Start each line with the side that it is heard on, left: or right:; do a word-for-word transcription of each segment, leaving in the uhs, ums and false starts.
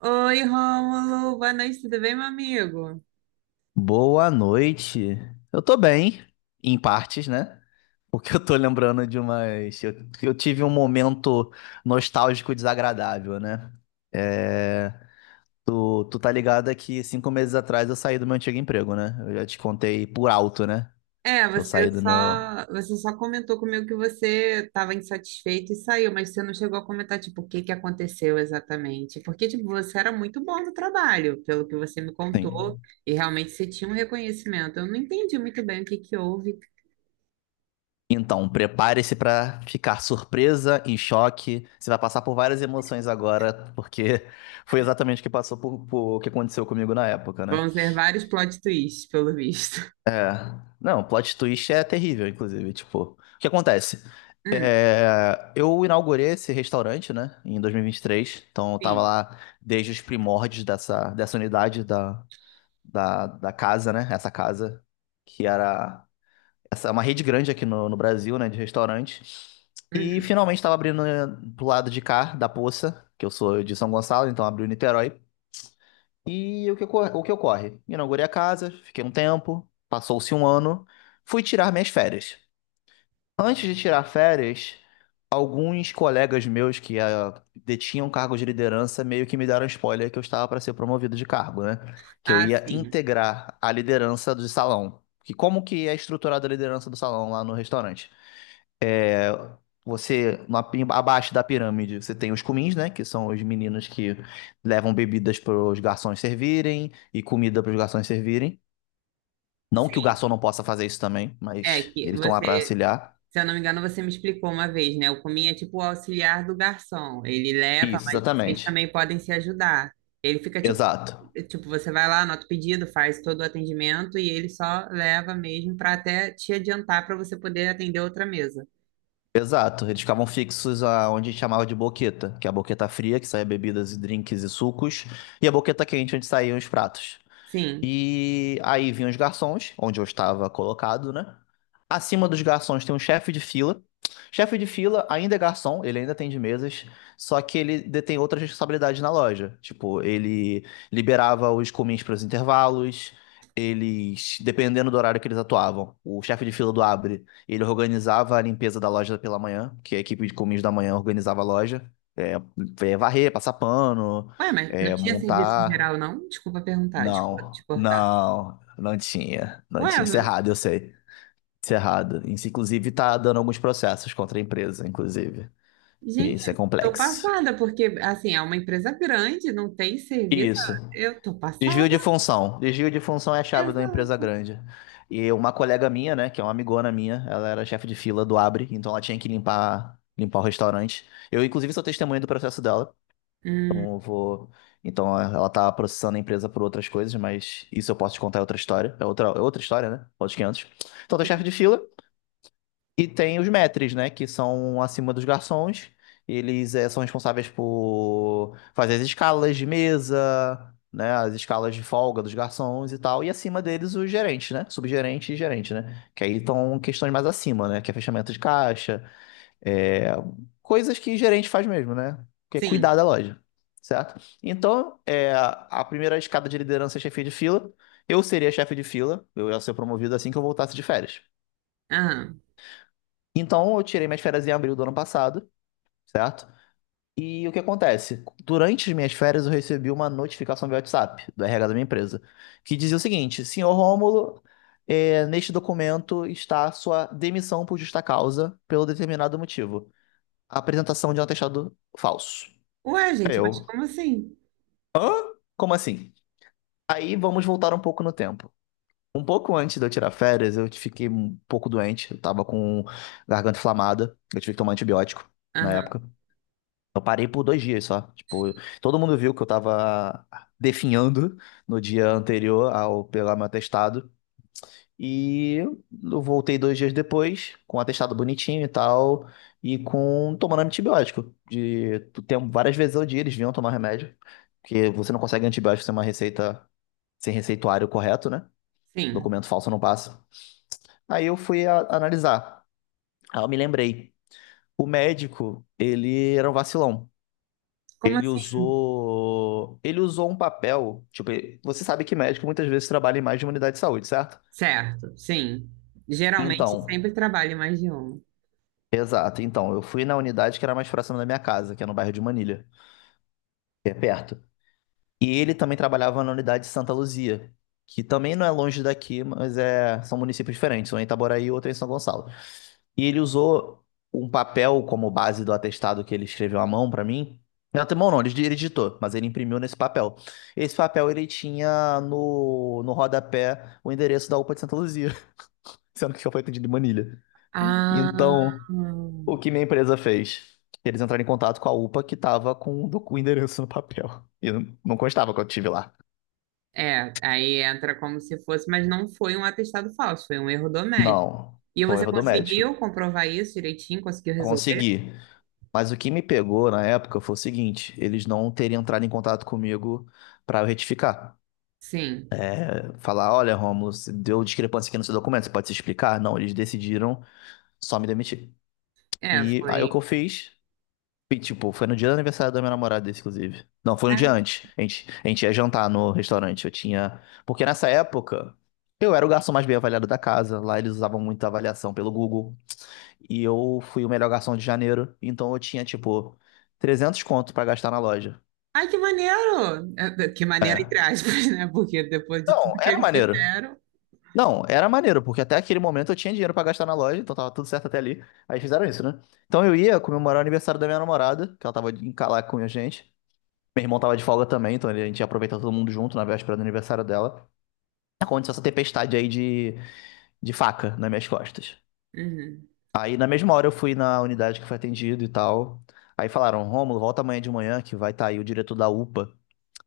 right: Oi, Rômulo, boa noite, tudo bem, meu amigo?
left: Boa noite. Eu tô bem, em partes, né? Porque eu tô lembrando de umas. Eu, eu tive um momento nostálgico desagradável, né? É, Tu, tu tá ligado que cinco meses atrás eu saí do meu antigo emprego, né? Eu já te contei por alto, né?
right: É,
left: Que eu
right: você
left: saí do meu.
right: só, você só comentou comigo que você estava insatisfeito e saiu, mas você não chegou a comentar, tipo, o que que aconteceu exatamente. Porque, tipo, você era muito bom no trabalho, pelo que você me contou,
left: Sim.
right: e realmente você tinha um reconhecimento. Eu não entendi muito bem o que que houve.
left: Então, prepare-se pra ficar surpresa, em choque. Você vai passar por várias emoções agora, porque foi exatamente o que passou por, por- o que aconteceu comigo na época, né?
right: Vão ser vários plot twists, pelo visto.
left: É. Não, plot twist é terrível, inclusive. Tipo, o que acontece?
right: Hum,
left: É, eu inaugurei esse restaurante, né, em dois mil e e vinte e três. Então, eu tava
right: sim.
left: lá desde os primórdios dessa, dessa unidade da, da, da casa, né? Essa casa, que era essa, é uma rede grande aqui no, no Brasil, né, de restaurantes. E
right: Uhum.
left: finalmente estava abrindo, né, pro lado de cá, da Poça, que eu sou de São Gonçalo, então abriu em Niterói. E o que, ocor- o que ocorre? Inaugurei a casa, fiquei um tempo, passou-se um ano, fui tirar minhas férias. Antes de tirar férias, alguns colegas meus que ah, detinham cargos de liderança meio que me deram spoiler que eu estava para ser promovido de cargo, né? Que eu
right: Ah,
left: ia
right: sim.
left: integrar a liderança do salão. Que como que é estruturada a liderança do salão lá no restaurante? É, você, na pi- abaixo da pirâmide, você tem os cumins, né? Que são os meninos que levam bebidas para os garçons servirem e comida para os garçons servirem. Não que o
right: Sim.
left: garçom não possa fazer isso também,
right: É
left: mas
right: que
left: eles estão lá para
right: você
left: auxiliar.
right: Se eu não me engano, você me explicou uma vez, né? O Comin é tipo o auxiliar do garçom. Ele leva,
left: Isso,
right: mas vocês
left: exatamente.
right: também podem se ajudar. Ele fica tipo,
left: Exato.
right: tipo, você vai lá, anota o pedido, faz todo o atendimento e ele só leva mesmo para até te adiantar para você poder atender outra mesa.
left: Exato. Eles ficavam fixos aonde a gente chamava de boqueta, que é a boqueta fria, que saía bebidas e drinks e sucos, e a boqueta quente, onde saíam os pratos.
right: Sim.
left: E aí vinham os garçons, onde eu estava colocado, né? Acima dos garçons tem um chefe de fila. Chefe de fila ainda é garçom, ele ainda atende mesas, só que ele detém outras responsabilidades na loja. Tipo, ele liberava os comins para os intervalos, eles, dependendo do horário que eles atuavam, o chefe de fila do Abre, ele organizava a limpeza da loja pela manhã, que a equipe de comins da manhã organizava a loja, é, é varrer, passar pano,
right: Ué, mas não
left: é,
right: tinha serviço
left: montar.
right: geral, não? Desculpa perguntar, desculpa te
left: Não,
right: cortar.
left: não, não tinha, não
right: Ué,
left: tinha. Isso é
right: meu-
left: errado, eu sei. Isso é errado. Isso, inclusive, tá dando alguns processos contra a empresa, inclusive. E
right: Gente,
left: isso é
right: eu tô
left: complexo.
right: passada, porque assim, é uma empresa grande, não tem serviço.
left: Isso.
right: Eu tô passada.
left: Desvio de função. Desvio de função é a chave de uma empresa
right: Exato.
left: grande. E uma colega minha, né, que é uma amigona minha, ela era chefe de fila do Abre, então ela tinha que limpar, limpar o restaurante. Eu, inclusive, sou testemunha do processo dela.
right: Hum,
left: Então eu vou. Então ela tá processando a empresa por outras coisas, mas isso eu posso te contar é outra história. É outra, é outra história, né? Outros quinhentos. Então tem o chefe de fila e tem os maîtres, né? Que são acima dos garçons. Eles eh, são responsáveis por fazer as escalas de mesa, né? As escalas de folga dos garçons e tal. E acima deles os gerentes, né? Subgerente e gerente, né? Que aí estão questões mais acima, né? Que é fechamento de caixa, é, coisas que gerente faz mesmo, né? Que é
right: sim.
left: cuidar da loja, certo? Então, é, a primeira escada de liderança é chefia de fila. Eu seria chefe de fila, eu ia ser promovido assim que eu voltasse de férias.
right: Aham.
left: Então, eu tirei minhas férias em abril do ano passado, certo? E o que acontece? Durante as minhas férias, eu recebi uma notificação via WhatsApp do R H da minha empresa, que dizia o seguinte: senhor Rômulo, é, neste documento está a sua demissão por justa causa, pelo determinado motivo. A apresentação de um atestado falso.
right: Ué,
left: Aí
right: gente, mas
left: eu,
right: como assim?
left: hã? Como assim? Aí vamos voltar um pouco no tempo. Um pouco antes de eu tirar férias, eu fiquei um pouco doente. Eu tava com garganta inflamada. Eu tive que tomar antibiótico na época.
right: Aham,
left: Eu parei por dois dias só. Tipo, todo mundo viu que eu tava definhando no dia anterior ao pegar meu atestado. E eu voltei dois dias depois, com um atestado bonitinho e tal, e com tomando antibiótico. De, tu tem várias vezes ao dia, eles vinham tomar remédio, porque você não consegue antibiótico sem uma receita, sem receituário correto, né?
right: sim.
left: Documento falso não passa. Aí eu fui a- analisar. Aí eu me lembrei. O médico, ele era um vacilão.
right: Como
left: Ele
right: assim?
left: usou, ele usou um papel, tipo, você sabe que médico muitas vezes trabalha em mais de uma unidade de saúde, certo?
right: Certo, sim. Geralmente
left: Então,
right: sempre trabalho mais de uma.
left: exato. Então, eu fui na unidade que era mais próxima da minha casa, que é no bairro de Manilha, que é perto. E ele também trabalhava na unidade de Santa Luzia, que também não é longe daqui, mas é... são municípios diferentes, um em Itaboraí e outro em São Gonçalo. E ele usou um papel como base do atestado que ele escreveu à mão pra mim. Não, até mão não, ele ele digitou, mas ele imprimiu nesse papel. Esse papel ele tinha no, no rodapé o endereço da UPA de Santa Luzia, sendo que foi atendido de Manilha.
right: Ah,
left: Então, o que minha empresa fez? Eles entraram em contato com a UPA que estava com o docu- o endereço no papel. E não não constava quando eu tive lá.
right: é. Aí entra como se fosse, mas não foi um atestado falso, foi um erro do médico.
left: Não,
right: E
left: foi um
right: você
left: erro do médico.
right: conseguiu comprovar isso direitinho? Conseguiu resolver?
left: Consegui. Mas o que me pegou na época foi o seguinte: eles não terem entrado em contato comigo para eu retificar.
right: Sim.
left: Falar, olha, Rômulo, você deu discrepância aqui no seu documento, você pode se explicar? Não, eles decidiram só me demitir.
right: É,
left: E aí o que
right: foi.
left: eu fiz? E, tipo, foi no dia do aniversário da minha namorada, esse, inclusive. Não, foi um dia
right: Ah,
left: antes. A gente, a gente ia jantar no restaurante. Eu tinha. Porque nessa época, eu era o garçom mais bem avaliado da casa. Lá eles usavam muita avaliação pelo Google. E eu fui o melhor garçom de janeiro. Então eu tinha, tipo, trezentos conto pra gastar na loja.
right: ai, que maneiro! É, que maneiro, entre aspas, né? Porque depois de
left: Não,
right: tudo que
left: era
right: eles
left: maneiro.
right: fizeram.
left: Não, era maneiro, porque até aquele momento eu tinha dinheiro pra gastar na loja, então tava tudo certo até ali. Aí fizeram isso, né? Então eu ia comemorar o aniversário da minha namorada, que ela tava em Calaca com a gente. Meu irmão tava de folga também, então a gente ia aproveitar todo mundo junto na véspera do aniversário dela. Aconteceu essa tempestade aí de, de faca nas minhas costas.
right: Uhum,
left: Aí na mesma hora eu fui na unidade que foi atendido e tal. Aí falaram, Rômulo, volta amanhã de manhã que vai estar aí o diretor da UPA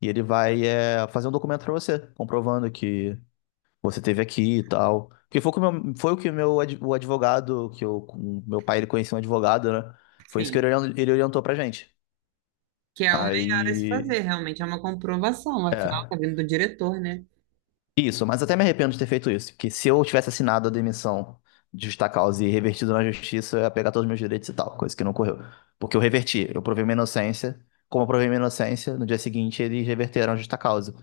left: e ele vai, é, fazer um documento pra você, comprovando que você esteve aqui e tal. Porque foi, o que o meu- foi o que o meu ad- o advogado, que eu, o meu pai ele conhecia um advogado, né? Foi isso que ele
right: sim.
left: orien- ele orientou pra gente.
right: Que é o melhor a se
left: Aí,
right: fazer, realmente. É uma comprovação. Afinal,
left: é.
right: tá vindo do diretor, né?
left: Isso, mas até me arrependo de ter feito isso, porque se eu tivesse assinado a demissão de justa causa e revertido na justiça, eu ia pegar todos os meus direitos e tal, coisa que não ocorreu. Porque eu reverti, eu provei minha inocência, como eu provei minha inocência, no dia seguinte eles reverteram a justa causa.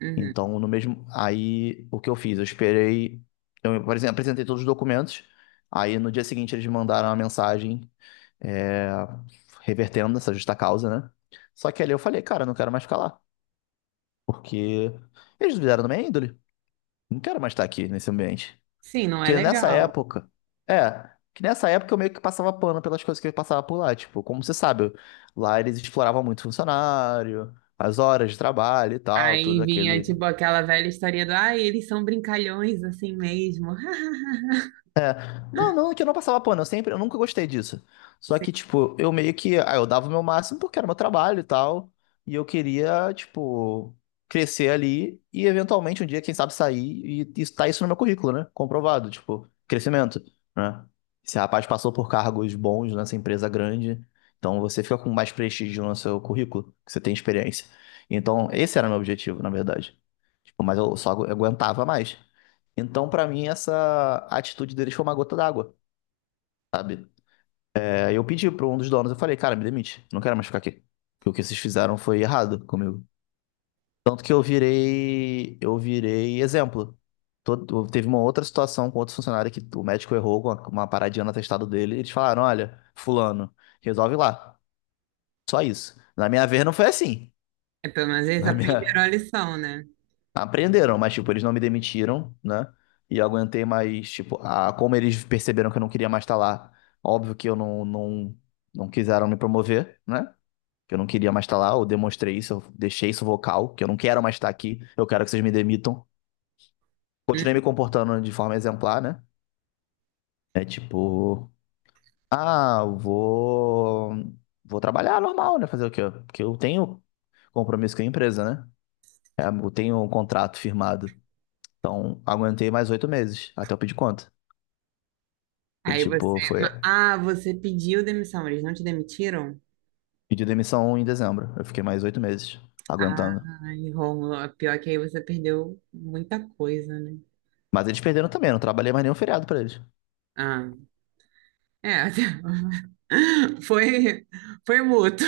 right: Uhum.
left: Então, no mesmo, aí o que eu fiz? Eu esperei, eu, por exemplo, apresentei todos os documentos, aí no dia seguinte eles me mandaram uma mensagem, é, revertendo essa justa causa, né? Só que ali eu falei, cara, eu não quero mais ficar lá, porque eles duvidaram da minha índole. Não quero mais estar aqui nesse ambiente.
right: Sim, não é
left: Porque nessa
right: legal.
left: época. É, que nessa época eu meio que passava pano pelas coisas que eu passava por lá. Tipo, como você sabe, eu- lá eles exploravam muito funcionário, as horas de trabalho e tal, tudo
right: Aí vinha,
left: aquele,
right: tipo, aquela velha história do, ah, eles são brincalhões assim mesmo.
left: não, não, que eu não passava pano, eu sempre, eu nunca gostei disso. Só
right: Sim.
left: que, tipo, eu meio que, ah, eu dava o meu máximo porque era meu trabalho e tal, e eu queria, tipo, crescer ali e eventualmente um dia, quem sabe, sair e e tá isso no meu currículo, né? Comprovado, tipo, crescimento, né? Esse rapaz passou por cargos bons nessa empresa grande, então você fica com mais prestígio no seu currículo, que você tem experiência. Então, esse era o meu objetivo, na verdade. Tipo, mas eu só agu- aguentava mais. Então, pra mim, essa atitude deles foi uma gota d'água, sabe? É, eu pedi pra um dos donos, eu falei, cara, me demite, não quero mais ficar aqui. Porque o que vocês fizeram foi errado comigo. Tanto que eu virei, eu virei exemplo. Todo- teve uma outra situação com outro funcionário que o médico errou com uma, uma paradinha no atestado dele. E eles falaram, olha, fulano, resolve lá. Só isso. Na minha vez não foi assim.
right: É, pelo menos eles
left: Na
right: aprenderam
left: minha,
right: a lição, né?
left: aprenderam, mas, tipo, eles não me demitiram, né? E eu aguentei mais, tipo, a, como eles perceberam que eu não queria mais estar lá, óbvio que eu não, não, não quiseram me promover, né? Que eu não queria mais estar lá, eu demonstrei isso, eu deixei isso vocal, que eu não quero mais estar aqui, eu quero que vocês me demitam. Continuei
right: Uhum.
left: me comportando de forma exemplar, né? É tipo, ah, eu vou, vou trabalhar normal, né? Fazer o quê? Porque eu tenho compromisso com a empresa, né? É, eu tenho um contrato firmado. Então, aguentei mais oito meses até eu pedir conta. Eu,
right: Aí você,
left: tipo, foi
right: ma- ah, você pediu demissão, eles não te demitiram?
left: pedi demissão em dezembro. Eu fiquei mais oito meses aguentando.
right: Ai, Rômulo, a pior é que aí você perdeu muita coisa, né?
left: Mas eles perderam também, eu não trabalhei mais nenhum feriado pra eles.
right: Ah, é, foi, foi mútuo.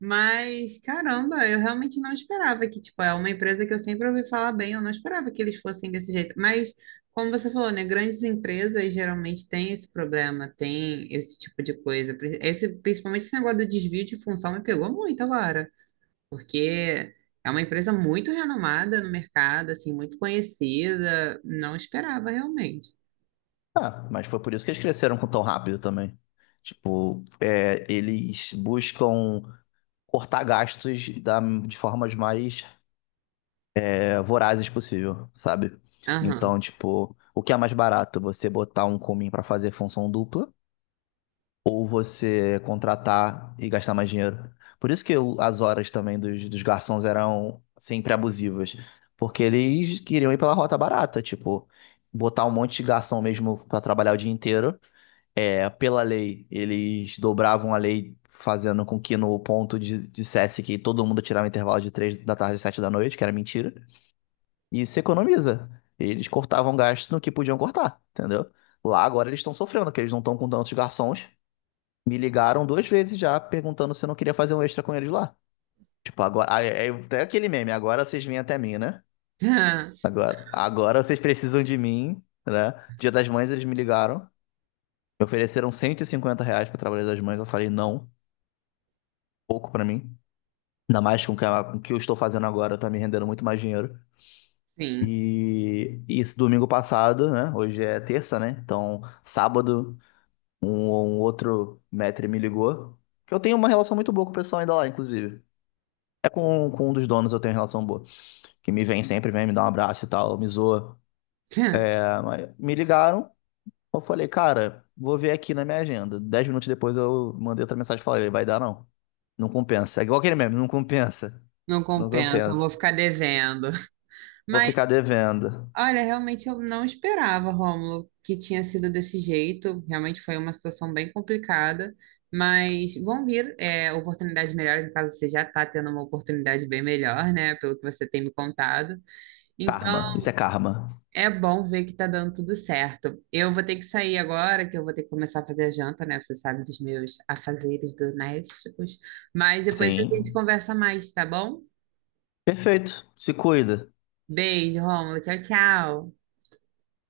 right: Mas, caramba, eu realmente não esperava que, tipo, é uma empresa que eu sempre ouvi falar bem, eu não esperava que eles fossem desse jeito. Mas, como você falou, né, grandes empresas geralmente têm esse problema, tem esse tipo de coisa. Pri- esse, principalmente esse negócio do desvio de função me pegou muito agora, porque é uma empresa muito renomada no mercado, assim, muito conhecida, não esperava realmente.
left: Ah, mas foi por isso que eles cresceram com tão rápido também. Tipo, é, eles buscam cortar gastos da, de formas mais, é, vorazes possível, sabe?
right: Aham.
left: Então, tipo, o que é mais barato? Você botar um comim pra fazer função dupla ou você contratar e gastar mais dinheiro. Por isso que o- as horas também dos, dos garçons eram sempre abusivas, porque eles queriam ir pela rota barata, tipo, botar um monte de garçom mesmo para trabalhar o dia inteiro. É, pela lei, eles dobravam a lei fazendo com que no ponto di- dissesse que todo mundo tirava intervalo de três da tarde às sete da noite, que era mentira, e se economiza. Eles cortavam gasto no que podiam cortar, entendeu? Lá agora eles estão sofrendo, porque eles não estão com tantos garçons, me ligaram duas vezes já perguntando se eu não queria fazer um extra com eles lá. Tipo, agora. ah, É, é até aquele meme, agora vocês vêm até mim, né? Agora, agora vocês precisam de mim, né? Dia das Mães eles me ligaram, me ofereceram cento e cinquenta reais pra trabalhar das mães. Eu falei, não, pouco pra mim. Ainda mais com o que com o que eu estou fazendo agora, tá me rendendo muito mais dinheiro.
right: Sim.
left: E, e esse domingo passado, né? Hoje é terça, né? Então, sábado, um, um outro maître me ligou. Que eu tenho uma relação muito boa com o pessoal ainda lá, inclusive. É com, com um dos donos eu tenho relação boa. Que me vem sempre, vem me dar um abraço e tal, me zoa. É, mas me ligaram, eu falei, cara, vou ver aqui na minha agenda. Dez minutos depois eu mandei outra mensagem e falei, vai dar não. Não compensa. É igual aquele meme, não compensa.
right: Não
left: Não
right: compensa, vou
left: compensa.
right: ficar devendo.
left: Vou ficar
right: Mas
left: devendo.
right: olha, realmente eu não esperava, Rômulo, que tinha sido desse jeito. Realmente foi uma situação bem complicada, mas vão vir é, oportunidades melhores. No caso, você já está tendo uma oportunidade bem melhor, né? Pelo que você tem me contado.
left: Karma,
right: Então,
left: isso é karma.
right: é bom ver que está dando tudo certo. Eu vou ter que sair agora, que eu vou ter que começar a fazer a janta, né? Você sabe dos meus afazeres domésticos. Mas depois a gente
left: Sim.
right: conversa mais, tá bom?
left: Perfeito, se cuida.
right: Beijo, Rômulo. Tchau, tchau.